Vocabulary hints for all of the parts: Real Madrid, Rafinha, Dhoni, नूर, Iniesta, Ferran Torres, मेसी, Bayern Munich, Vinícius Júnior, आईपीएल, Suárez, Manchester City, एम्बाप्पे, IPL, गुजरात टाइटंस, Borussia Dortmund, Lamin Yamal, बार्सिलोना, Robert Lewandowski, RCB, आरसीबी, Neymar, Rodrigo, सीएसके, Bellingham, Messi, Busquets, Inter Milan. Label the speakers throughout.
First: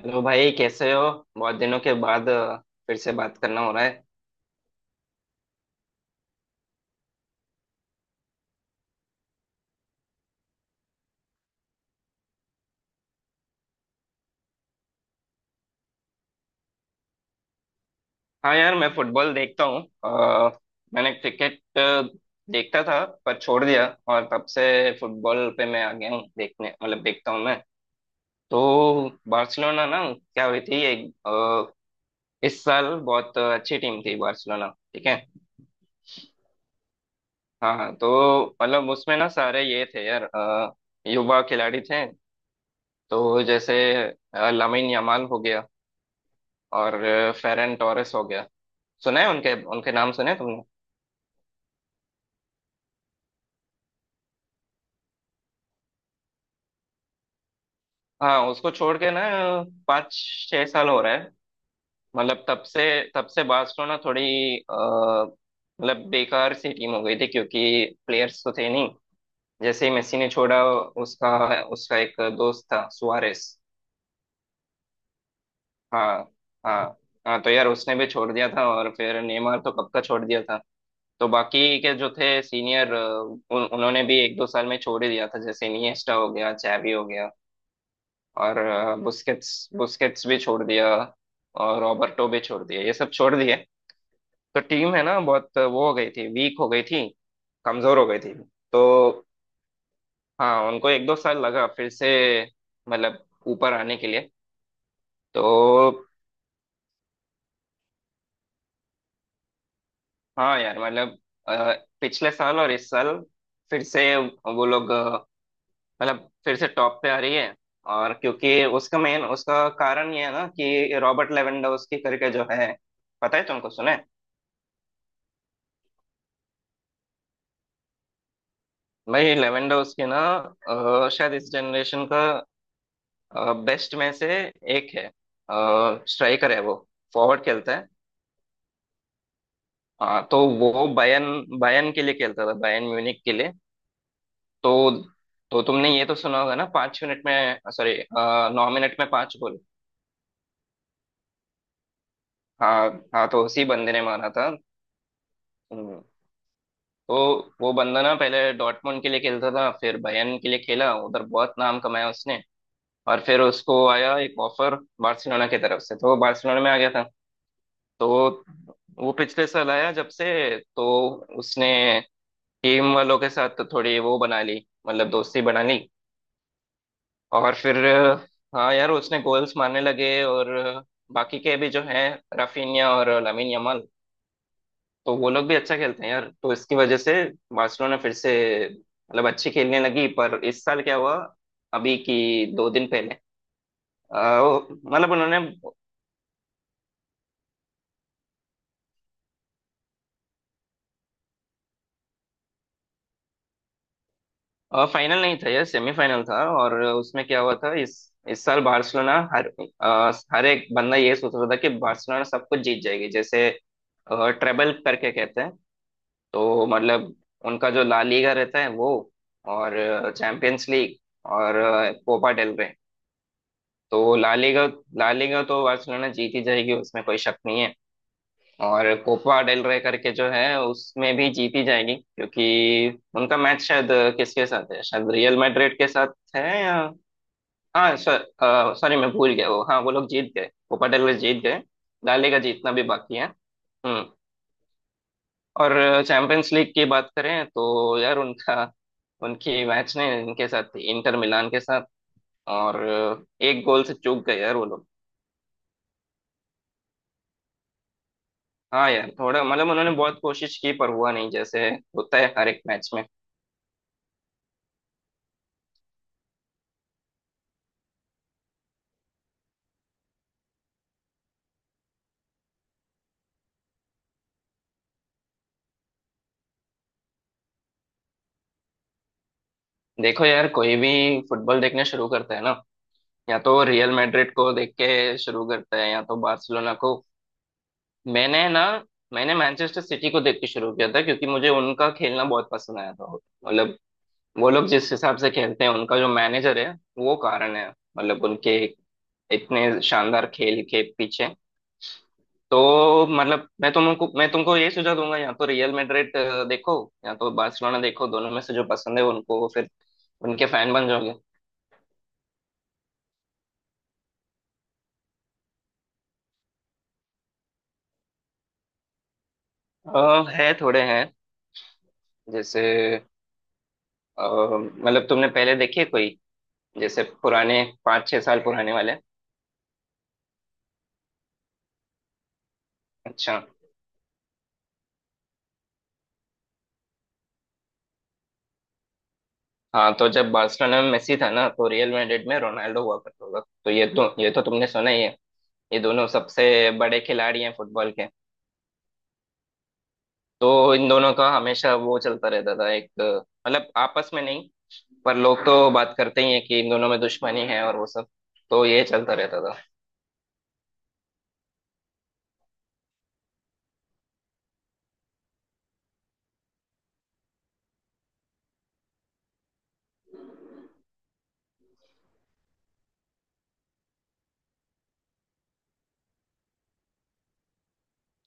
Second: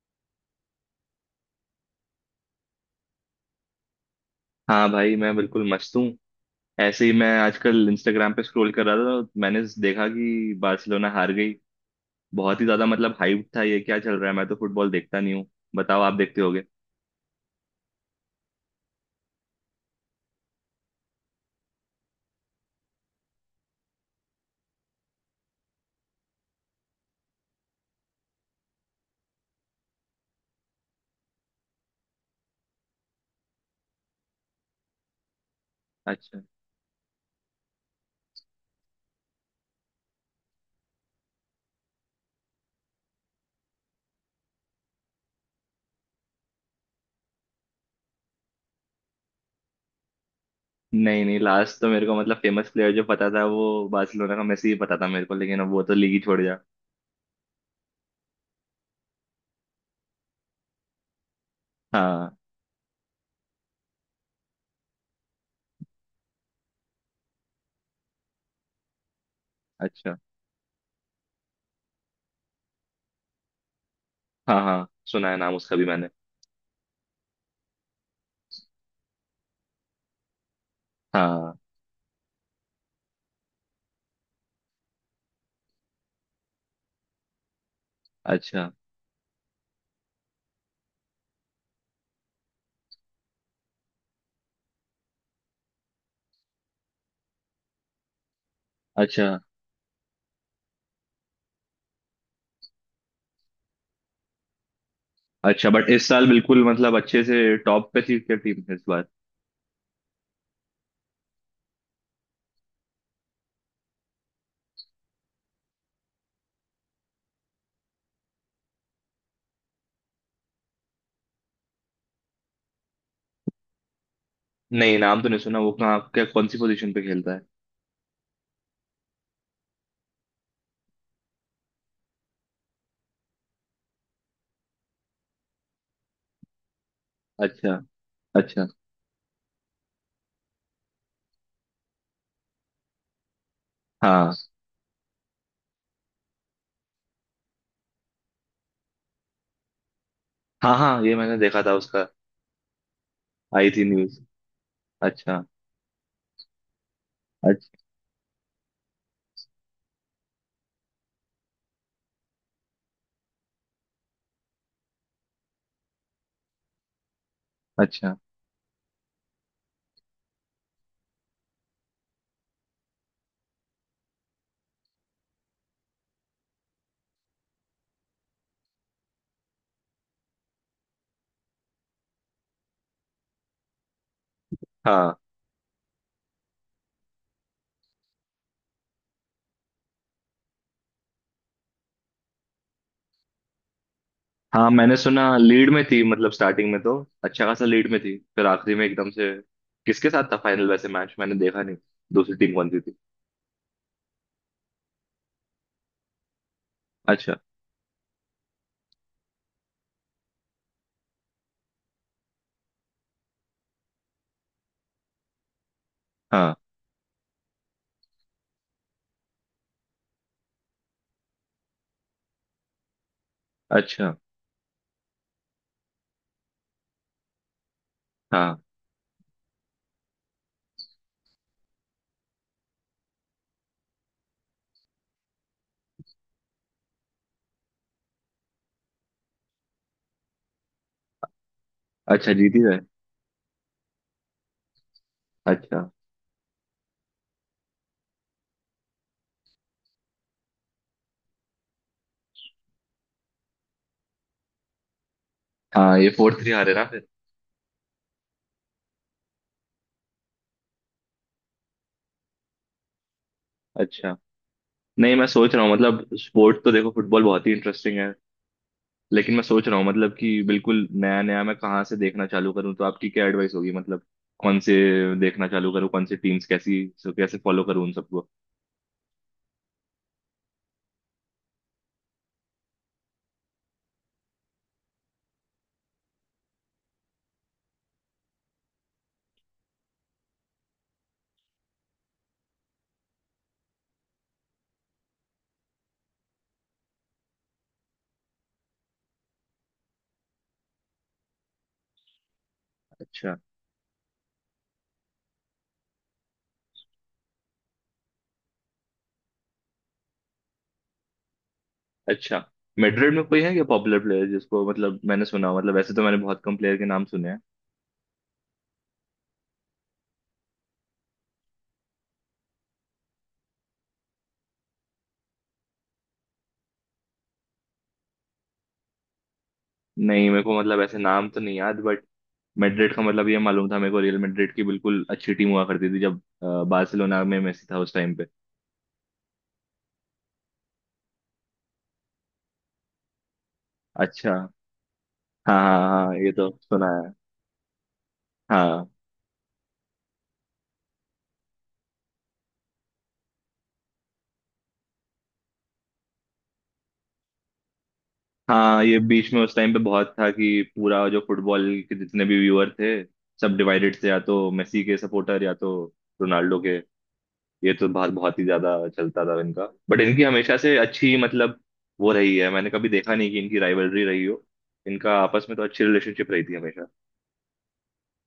Speaker 1: Hello भाई, कैसे हो। बहुत दिनों के बाद फिर से बात करना हो रहा है।
Speaker 2: हाँ भाई, मैं बिल्कुल मस्त हूँ। ऐसे ही मैं आजकल इंस्टाग्राम पे स्क्रॉल कर रहा था तो मैंने देखा कि बार्सिलोना हार गई। बहुत ही ज्यादा मतलब हाइप था, ये क्या चल रहा है? मैं तो फुटबॉल देखता नहीं हूँ। बताओ, आप देखते होगे।
Speaker 1: हाँ यार, मैं फुटबॉल देखता हूँ। मैंने क्रिकेट देखता था, पर छोड़ दिया। और तब से फुटबॉल पे मैं आ गया हूँ देखने, मतलब देखता हूँ मैं। तो बार्सिलोना ना, क्या हुई थी एक इस साल बहुत अच्छी टीम थी बार्सिलोना। ठीक है।
Speaker 2: अच्छा।
Speaker 1: हाँ हाँ, तो मतलब उसमें ना सारे ये थे यार युवा खिलाड़ी थे। तो जैसे लामिन यमाल हो गया। और फेरन टोरेस हो गया। सुना है उनके उनके नाम सुने तुमने।
Speaker 2: नहीं नहीं, लास्ट तो मेरे को मतलब फेमस प्लेयर जो पता था वो बार्सिलोना का मेसी ही पता था मेरे को, लेकिन अब वो तो लीग ही छोड़ गया।
Speaker 1: हाँ, उसको छोड़ के ना पाँच छह साल हो रहा है।
Speaker 2: हाँ।
Speaker 1: मतलब तब से बार्सिलोना थोड़ी अ, मतलब बेकार सी टीम हो गई थी, क्योंकि प्लेयर्स तो थे नहीं। जैसे ही
Speaker 2: अच्छा।
Speaker 1: मेसी ने छोड़ा, उसका उसका एक दोस्त था सुआरेस।
Speaker 2: हाँ हाँ, सुना है नाम उसका भी मैंने।
Speaker 1: हाँ। हाँ। हाँ तो यार उसने भी छोड़ दिया था, और फिर नेमार तो कब का छोड़ दिया था। तो
Speaker 2: हाँ।
Speaker 1: बाकी के जो थे सीनियर, उन्होंने भी एक दो साल में छोड़ ही दिया था। जैसे इनिएस्टा हो गया, चैवी हो गया। और
Speaker 2: अच्छा।
Speaker 1: बुस्केट्स बुस्केट्स भी छोड़ दिया। और रॉबर्टो भी छोड़ दिया, ये सब छोड़ दिए। तो टीम है ना बहुत वो हो गई थी, वीक हो गई थी, कमजोर हो गई थी। तो
Speaker 2: अच्छा।
Speaker 1: हाँ, उनको एक दो साल लगा फिर से, मतलब ऊपर आने के लिए। तो
Speaker 2: अच्छा, बट इस साल बिल्कुल मतलब अच्छे से टॉप पे थी क्या टीम इस बार?
Speaker 1: हाँ यार, मतलब अ, पिछले साल और इस साल फिर से वो लोग मतलब फिर से टॉप पे आ रही है। और क्योंकि उसका कारण ये है ना कि रॉबर्ट लेवेंडोव्स्की करके जो है, पता है तुमको, सुने।
Speaker 2: नहीं, नाम तो नहीं सुना। वो कहाँ, क्या कौन सी पोजीशन पे खेलता है?
Speaker 1: भाई, लेवेंडोस के ना शायद इस जनरेशन का बेस्ट में से एक है। स्ट्राइकर है वो, फॉरवर्ड
Speaker 2: अच्छा।
Speaker 1: खेलता है।
Speaker 2: अच्छा।
Speaker 1: हाँ, तो वो बायन बायन के लिए खेलता था, बायन म्यूनिक के लिए।
Speaker 2: हाँ
Speaker 1: तो तो तुमने ये तो सुना होगा ना, पांच मिनट में, सॉरी, नौ मिनट में पांच गोल।
Speaker 2: हाँ हाँ, ये मैंने देखा था उसका।
Speaker 1: हाँ हाँ, तो उसी
Speaker 2: आई थी
Speaker 1: बंदे ने
Speaker 2: न्यूज।
Speaker 1: मारा था।
Speaker 2: अच्छा।
Speaker 1: हम्म, तो वो
Speaker 2: अच्छा।
Speaker 1: बंदा ना पहले डॉर्टमुंड के लिए खेलता था, फिर बायन के लिए खेला, उधर बहुत नाम कमाया उसने। और फिर उसको आया एक ऑफर बार्सिलोना की तरफ से, तो वो बार्सिलोना में आ गया था। तो
Speaker 2: अच्छा।
Speaker 1: वो पिछले साल आया जब से। तो उसने टीम वालों के साथ तो थोड़ी वो बना ली, मतलब दोस्ती बना ली। और फिर हाँ यार उसने गोल्स मारने लगे। और बाकी के भी जो हैं, राफिनिया और लामिन यमाल, तो
Speaker 2: हाँ
Speaker 1: वो लोग भी अच्छा खेलते हैं यार। तो इसकी वजह से बार्सिलोना फिर से मतलब अच्छी खेलने लगी। पर इस साल क्या हुआ अभी की दो दिन पहले,
Speaker 2: हाँ, मैंने
Speaker 1: मतलब
Speaker 2: सुना
Speaker 1: उन्होंने।
Speaker 2: लीड में थी, मतलब स्टार्टिंग में तो अच्छा खासा लीड में थी, फिर आखिरी में एकदम से। किसके साथ था फाइनल? वैसे मैच मैंने देखा नहीं। दूसरी टीम कौन सी थी?
Speaker 1: फाइनल नहीं था, यह सेमीफाइनल था। और उसमें
Speaker 2: अच्छा।
Speaker 1: क्या हुआ था, इस साल बार्सिलोना हर हर एक बंदा ये सोच रहा था कि बार्सिलोना सब कुछ जीत जाएगी, जैसे ट्रेबल करके कहते हैं।
Speaker 2: हाँ।
Speaker 1: तो मतलब उनका जो ला लीगा रहता है वो, और चैंपियंस लीग, और कोपा डेल रे।
Speaker 2: अच्छा।
Speaker 1: तो ला लीगा तो बार्सिलोना जीत ही जाएगी, उसमें कोई शक नहीं है।
Speaker 2: हाँ।
Speaker 1: और कोपा डेल रे करके जो है उसमें भी जीती जाएगी, क्योंकि उनका मैच शायद किसके साथ है, शायद रियल मैड्रिड के साथ है या, हाँ, सॉरी, मैं भूल गया। वो, हाँ, वो लोग जीत गए, कोपा डेल रे जीत गए। ला
Speaker 2: अच्छा,
Speaker 1: लीगा
Speaker 2: जीती
Speaker 1: जीतना
Speaker 2: है।
Speaker 1: भी बाकी है। हम्म। और
Speaker 2: अच्छा।
Speaker 1: चैंपियंस लीग की बात करें तो यार उनका उनकी मैच ने इनके साथ थी, इंटर मिलान के साथ। और एक गोल से चूक गए यार वो लोग।
Speaker 2: हाँ, ये 4-3 हारे ना फिर।
Speaker 1: हाँ यार, थोड़ा मतलब उन्होंने बहुत कोशिश की पर हुआ नहीं, जैसे होता है हर एक मैच में।
Speaker 2: अच्छा। नहीं, मैं सोच रहा हूँ मतलब स्पोर्ट तो देखो फुटबॉल बहुत ही इंटरेस्टिंग है। लेकिन मैं सोच रहा हूँ मतलब कि बिल्कुल नया नया मैं कहाँ से देखना चालू करूँ, तो आपकी क्या एडवाइस होगी मतलब? कौन से देखना चालू करूँ, कौन से टीम्स कैसी, सो कैसे फॉलो करूँ उन सबको?
Speaker 1: देखो यार, कोई भी फुटबॉल देखना शुरू करता है ना, या तो रियल मैड्रिड को देख के शुरू करता है या तो बार्सिलोना को। मैंने ना मैंने मैनचेस्टर सिटी को देख के शुरू किया था, क्योंकि मुझे उनका खेलना बहुत पसंद आया था। मतलब वो लोग जिस हिसाब से खेलते हैं, उनका जो मैनेजर है, वो कारण है, मतलब उनके इतने शानदार खेल के पीछे। तो
Speaker 2: अच्छा।
Speaker 1: मतलब मैं तुमको ये सुझाव दूंगा, या तो रियल मैड्रिड देखो या तो बार्सिलोना देखो। दोनों में से जो पसंद है उनको, फिर उनके फैन बन जाओगे।
Speaker 2: अच्छा, मैड्रिड में कोई है क्या पॉपुलर प्लेयर जिसको मतलब मैंने सुना हो? मतलब वैसे तो मैंने बहुत कम प्लेयर के नाम सुने हैं।
Speaker 1: है, थोड़े हैं। जैसे मतलब तुमने पहले देखे कोई, जैसे पुराने पाँच छह साल पुराने वाले।
Speaker 2: नहीं, मेरे को मतलब ऐसे नाम तो नहीं याद, बट मैड्रिड का मतलब ये
Speaker 1: अच्छा।
Speaker 2: मालूम था मेरे को रियल मैड्रिड की बिल्कुल अच्छी टीम हुआ करती थी जब बार्सिलोना में मेसी था उस टाइम पे।
Speaker 1: हाँ, तो जब बार्सिलोना में मेसी था ना तो रियल मैड्रिड में रोनाल्डो हुआ करता था, तो ये तो ये
Speaker 2: अच्छा।
Speaker 1: तो तुमने सुना ही है।
Speaker 2: हाँ
Speaker 1: ये
Speaker 2: हाँ।
Speaker 1: दोनों
Speaker 2: हाँ, ये
Speaker 1: सबसे
Speaker 2: तो सुना
Speaker 1: बड़े
Speaker 2: है।
Speaker 1: खिलाड़ी हैं फुटबॉल के।
Speaker 2: हाँ।
Speaker 1: तो इन दोनों का हमेशा वो चलता रहता था एक मतलब आपस में नहीं, पर लोग तो बात करते ही हैं कि इन दोनों में दुश्मनी है और वो सब, तो ये
Speaker 2: हाँ, ये
Speaker 1: चलता
Speaker 2: बीच में
Speaker 1: रहता
Speaker 2: उस
Speaker 1: था।
Speaker 2: टाइम पे बहुत था कि पूरा जो फुटबॉल के जितने भी व्यूअर थे सब डिवाइडेड थे, या तो मेसी के सपोर्टर या तो रोनाल्डो के। ये तो बहुत बहुत ही ज्यादा चलता था इनका, बट इनकी हमेशा से अच्छी मतलब वो रही है। मैंने कभी देखा नहीं कि इनकी राइवलरी रही हो। इनका आपस में तो अच्छी रिलेशनशिप रही थी हमेशा।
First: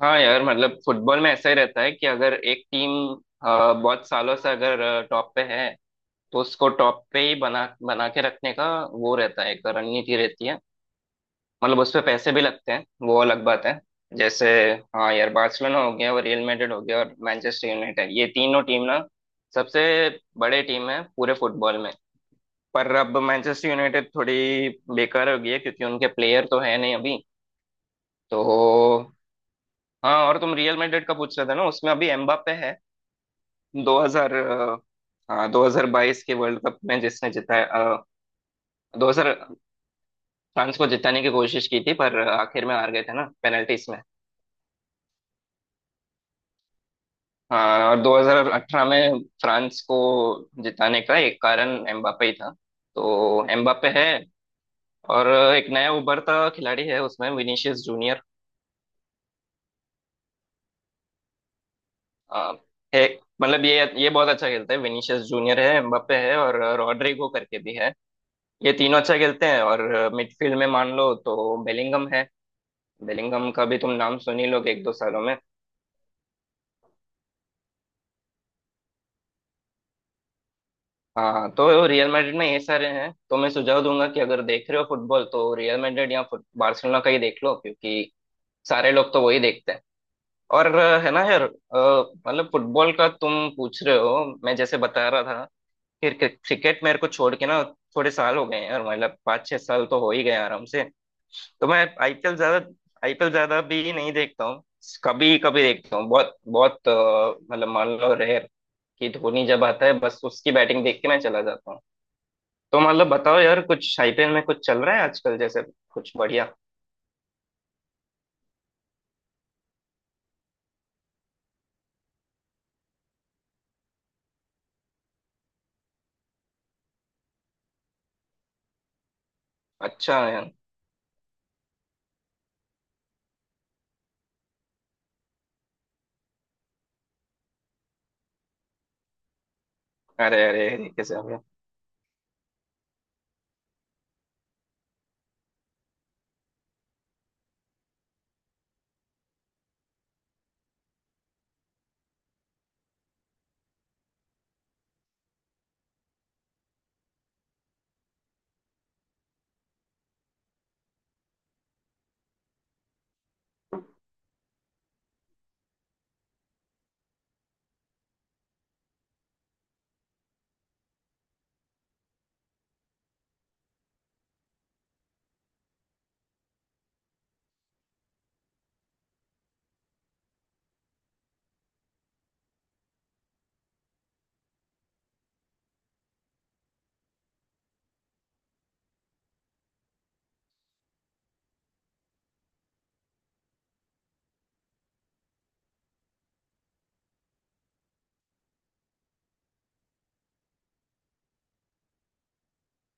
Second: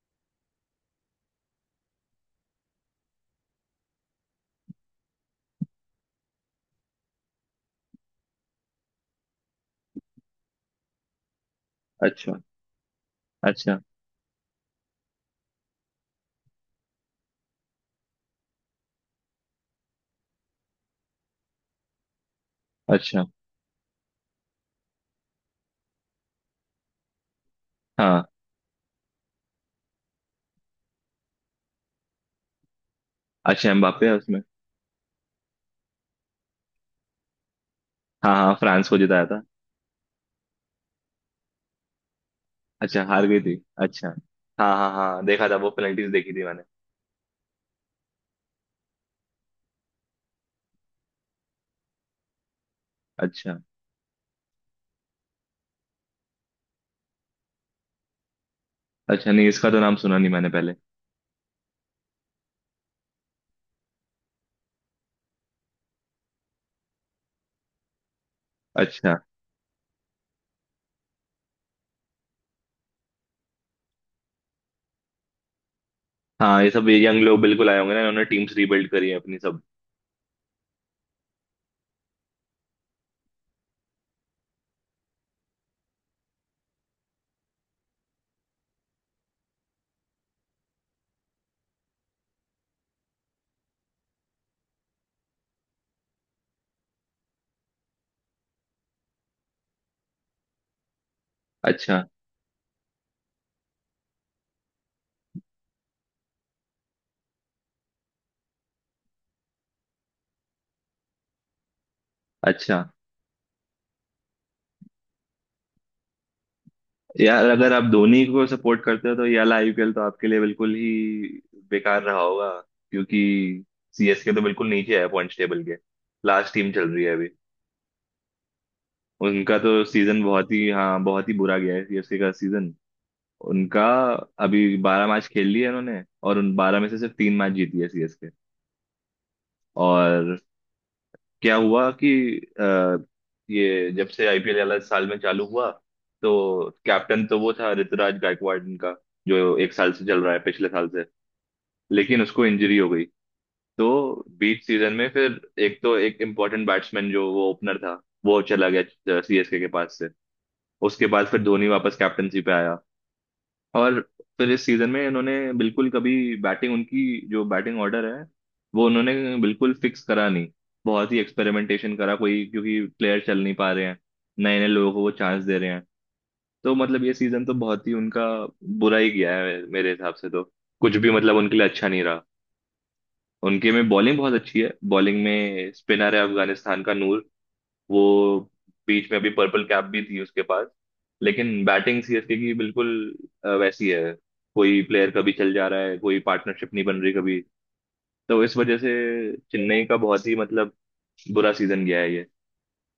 Speaker 1: हाँ यार, मतलब फुटबॉल में ऐसा ही रहता है कि अगर एक टीम बहुत सालों से अगर टॉप पे है, तो उसको टॉप पे ही बना बना के रखने का वो रहता है, एक रणनीति रहती है। मतलब उस पे पैसे
Speaker 2: अच्छा।
Speaker 1: भी लगते हैं वो अलग बात
Speaker 2: अच्छा।
Speaker 1: है। जैसे, हाँ यार, बार्सिलोना हो गया और रियल मैड्रिड हो गया और मैनचेस्टर यूनाइटेड, ये तीनों टीम ना सबसे बड़े टीम है पूरे फुटबॉल में। पर अब
Speaker 2: अच्छा।
Speaker 1: मैनचेस्टर यूनाइटेड थोड़ी बेकार हो गई है, क्योंकि उनके प्लेयर तो है नहीं अभी।
Speaker 2: हाँ।
Speaker 1: तो हाँ, और तुम रियल मैड्रिड का पूछ रहे थे ना, उसमें अभी एम्बाप्पे है।
Speaker 2: अच्छा, एम्बाप्पे है
Speaker 1: 2000
Speaker 2: उसमें।
Speaker 1: हाँ, 2022 के वर्ल्ड कप में जिसने जिताया,
Speaker 2: हाँ हाँ, फ्रांस को
Speaker 1: दो
Speaker 2: जिताया
Speaker 1: हजार,
Speaker 2: था।
Speaker 1: फ्रांस को जिताने की कोशिश की थी पर आखिर में हार गए
Speaker 2: अच्छा,
Speaker 1: थे
Speaker 2: हार
Speaker 1: ना
Speaker 2: गई थी।
Speaker 1: पेनल्टीज में।
Speaker 2: अच्छा। हाँ हाँ हाँ, देखा था वो पेनल्टीज देखी थी मैंने।
Speaker 1: हाँ और 2018 में फ्रांस को जिताने का एक कारण एम्बापे ही था। तो
Speaker 2: अच्छा।
Speaker 1: एम्बापे है। और एक नया उभरता खिलाड़ी है उसमें, विनीशियस जूनियर।
Speaker 2: अच्छा, नहीं इसका तो नाम सुना नहीं मैंने पहले।
Speaker 1: अ, है, मतलब ये बहुत अच्छा खेलता है। विनीशियस जूनियर है, एम्बापे है, और रॉड्रिगो करके भी है। ये तीनों
Speaker 2: अच्छा।
Speaker 1: अच्छा खेलते हैं। और मिडफील्ड में मान लो तो बेलिंगम है। बेलिंगम का भी तुम नाम सुन ही लोगे एक दो सालों में।
Speaker 2: हाँ, ये सब यंग लोग बिल्कुल आए होंगे ना, इन्होंने टीम्स रीबिल्ड करी है अपनी सब।
Speaker 1: हाँ हाँ, तो रियल मैड्रिड में ये सारे हैं, तो मैं सुझाव दूंगा कि अगर देख रहे हो फुटबॉल तो रियल मैड्रिड या फुट बार्सिलोना का ही देख लो, क्योंकि सारे लोग तो वही देखते हैं। और है ना यार, मतलब फुटबॉल का तुम पूछ रहे हो, मैं जैसे बता रहा था। फिर क्रिकेट मेरे को छोड़ के ना थोड़े साल हो गए हैं, और मतलब पाँच छह साल तो हो ही गए आराम से। तो मैं
Speaker 2: अच्छा।
Speaker 1: आईपीएल ज्यादा भी नहीं देखता हूँ। कभी कभी देखता हूँ, बहुत बहुत मतलब मान लो रेयर, कि धोनी जब आता है बस उसकी बैटिंग देख के मैं चला जाता हूँ। तो
Speaker 2: अच्छा।
Speaker 1: मतलब बताओ यार, कुछ आईपीएल में कुछ चल रहा है आजकल, जैसे कुछ बढ़िया।
Speaker 2: यार, अगर आप धोनी को सपोर्ट करते हो तो ये वाला आईपीएल तो आपके लिए बिल्कुल ही बेकार रहा होगा, क्योंकि सीएसके तो बिल्कुल नीचे है पॉइंट्स टेबल के। लास्ट टीम चल रही है अभी। उनका तो
Speaker 1: अच्छा
Speaker 2: सीजन बहुत
Speaker 1: यार।
Speaker 2: ही, हाँ, बहुत ही बुरा गया है सीएसके का सीजन। उनका। अभी 12 मैच खेल लिए उन्होंने, और उन 12 में से सिर्फ तीन मैच जीती है सीएसके। और
Speaker 1: अरे अरे अरे, कैसे हो गया?
Speaker 2: क्या हुआ कि अ, ये जब से आईपीएल वाला साल में चालू हुआ तो कैप्टन तो वो था ऋतुराज गायकवाड़ इनका, जो एक साल से चल रहा है पिछले साल से। लेकिन उसको इंजरी हो गई, तो बीच सीजन में फिर एक तो एक इम्पोर्टेंट बैट्समैन जो वो ओपनर था वो चला गया सीएसके के पास से। उसके बाद फिर धोनी वापस कैप्टनसी पे आया। और फिर इस सीजन में इन्होंने बिल्कुल कभी बैटिंग उनकी, जो बैटिंग ऑर्डर है वो उन्होंने बिल्कुल फिक्स करा नहीं। बहुत ही एक्सपेरिमेंटेशन करा, कोई क्योंकि प्लेयर चल नहीं पा रहे हैं, नए नए लोगों को वो चांस दे रहे हैं। तो मतलब ये सीजन तो बहुत ही उनका बुरा ही गया है मेरे हिसाब से तो। कुछ भी मतलब उनके लिए अच्छा नहीं रहा। उनके में बॉलिंग बहुत अच्छी है, बॉलिंग में स्पिनर है अफगानिस्तान का नूर। वो बीच में अभी पर्पल कैप भी थी उसके पास। लेकिन बैटिंग सीएसके की बिल्कुल वैसी है। कोई प्लेयर कभी चल जा रहा है, कोई पार्टनरशिप नहीं बन रही कभी। तो इस वजह से चेन्नई का बहुत ही मतलब बुरा सीजन गया है ये।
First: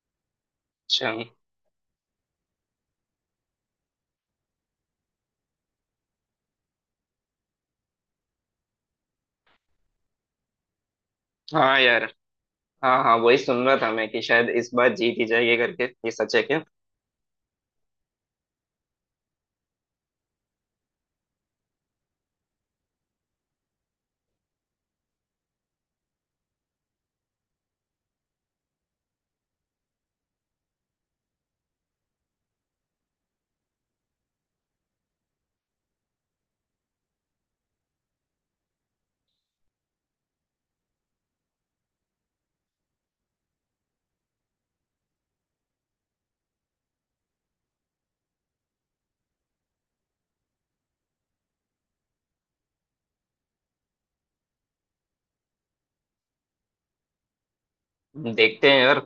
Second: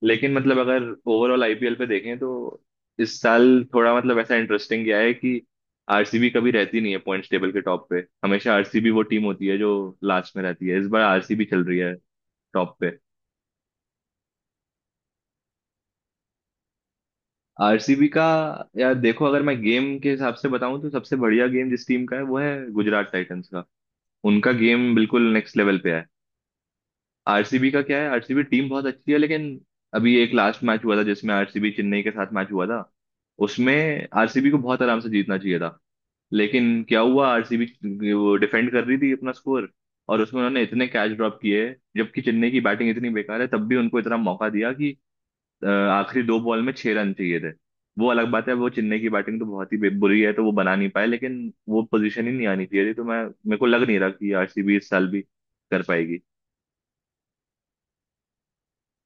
Speaker 2: लेकिन मतलब अगर
Speaker 1: अच्छा।
Speaker 2: ओवरऑल आईपीएल पे देखें तो इस साल थोड़ा मतलब ऐसा इंटरेस्टिंग गया है कि आरसीबी कभी रहती नहीं है पॉइंट्स टेबल के टॉप पे, हमेशा आरसीबी वो टीम होती है जो लास्ट में रहती है। इस बार आरसीबी चल रही
Speaker 1: हाँ
Speaker 2: है
Speaker 1: यार।
Speaker 2: टॉप पे।
Speaker 1: हाँ हाँ, वही सुन रहा था मैं, कि शायद इस बार जीत ही जाएगी करके, ये सच है क्या?
Speaker 2: आरसीबी का, यार देखो अगर मैं गेम के हिसाब से बताऊं तो सबसे बढ़िया गेम जिस टीम का है वो है गुजरात टाइटंस का। उनका गेम बिल्कुल नेक्स्ट लेवल पे है। आरसीबी का क्या है, आरसीबी टीम बहुत अच्छी है, लेकिन अभी एक लास्ट मैच हुआ था जिसमें आरसीबी चेन्नई के साथ मैच हुआ था। उसमें आरसीबी को बहुत आराम से जीतना चाहिए था, लेकिन क्या हुआ, आरसीबी वो डिफेंड कर रही थी अपना स्कोर, और उसमें उन्होंने इतने कैच ड्रॉप किए जबकि चेन्नई की बैटिंग इतनी बेकार है तब भी उनको इतना मौका दिया कि आखिरी दो बॉल में छह रन चाहिए थे। वो अलग बात है, वो चेन्नई की बैटिंग तो बहुत ही बुरी है तो वो बना नहीं पाए, लेकिन वो पोजीशन ही नहीं आनी चाहिए थी। तो मैं, मेरे को लग नहीं रहा कि आरसीबी इस साल भी कर पाएगी।
Speaker 1: देखते हैं यार।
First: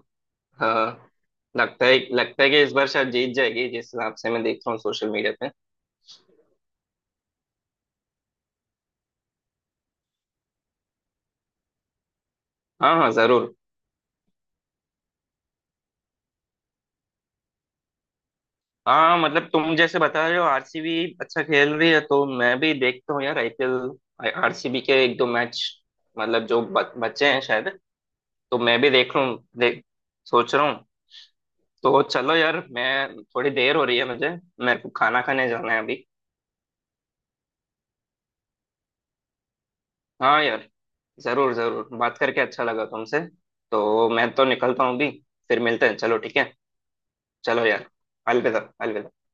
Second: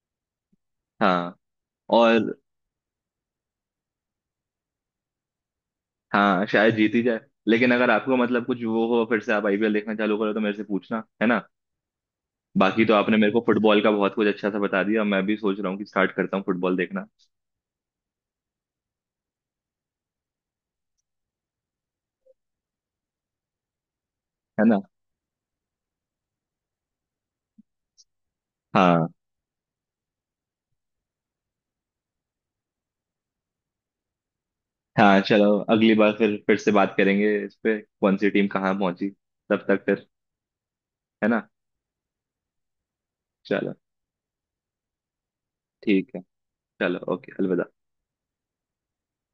Speaker 1: हाँ हाँ।
Speaker 2: हाँ।
Speaker 1: लगता है
Speaker 2: और
Speaker 1: लगता है कि इस बार शायद जीत जाएगी, जिस हिसाब से मैं देख रहा हूँ सोशल मीडिया पे।
Speaker 2: हाँ, शायद जीती जाए। लेकिन अगर आपको मतलब कुछ वो हो फिर से आप आईपीएल देखना चालू करो तो मेरे से पूछना है ना। बाकी तो
Speaker 1: हाँ हाँ,
Speaker 2: आपने मेरे को
Speaker 1: जरूर।
Speaker 2: फुटबॉल का बहुत कुछ अच्छा सा बता दिया, मैं भी सोच रहा हूँ कि स्टार्ट करता हूँ फुटबॉल देखना।
Speaker 1: हाँ मतलब तुम जैसे बता रहे हो आरसीबी अच्छा खेल रही है, तो मैं भी देखता हूँ यार आईपीएल,
Speaker 2: है ना?
Speaker 1: आरसीबी के एक दो मैच, मतलब जो बच्चे हैं शायद, तो मैं भी
Speaker 2: हाँ
Speaker 1: देख रहा हूँ, देख सोच रहा हूँ। तो चलो यार, मैं, थोड़ी देर हो रही है मुझे, मेरे को
Speaker 2: हाँ,
Speaker 1: खाना खाने
Speaker 2: चलो,
Speaker 1: जाना है
Speaker 2: अगली
Speaker 1: अभी।
Speaker 2: बार फिर से बात करेंगे इस पे कौन सी टीम कहाँ पहुंची। तब तक फिर,
Speaker 1: हाँ यार,
Speaker 2: है ना?
Speaker 1: जरूर जरूर, बात करके अच्छा लगा तुमसे।
Speaker 2: चलो
Speaker 1: तो मैं तो निकलता हूँ अभी, फिर मिलते हैं,
Speaker 2: ठीक
Speaker 1: चलो
Speaker 2: है।
Speaker 1: ठीक है।
Speaker 2: चलो, ओके,
Speaker 1: चलो
Speaker 2: अलविदा।
Speaker 1: यार। अलविदा, अलविदा।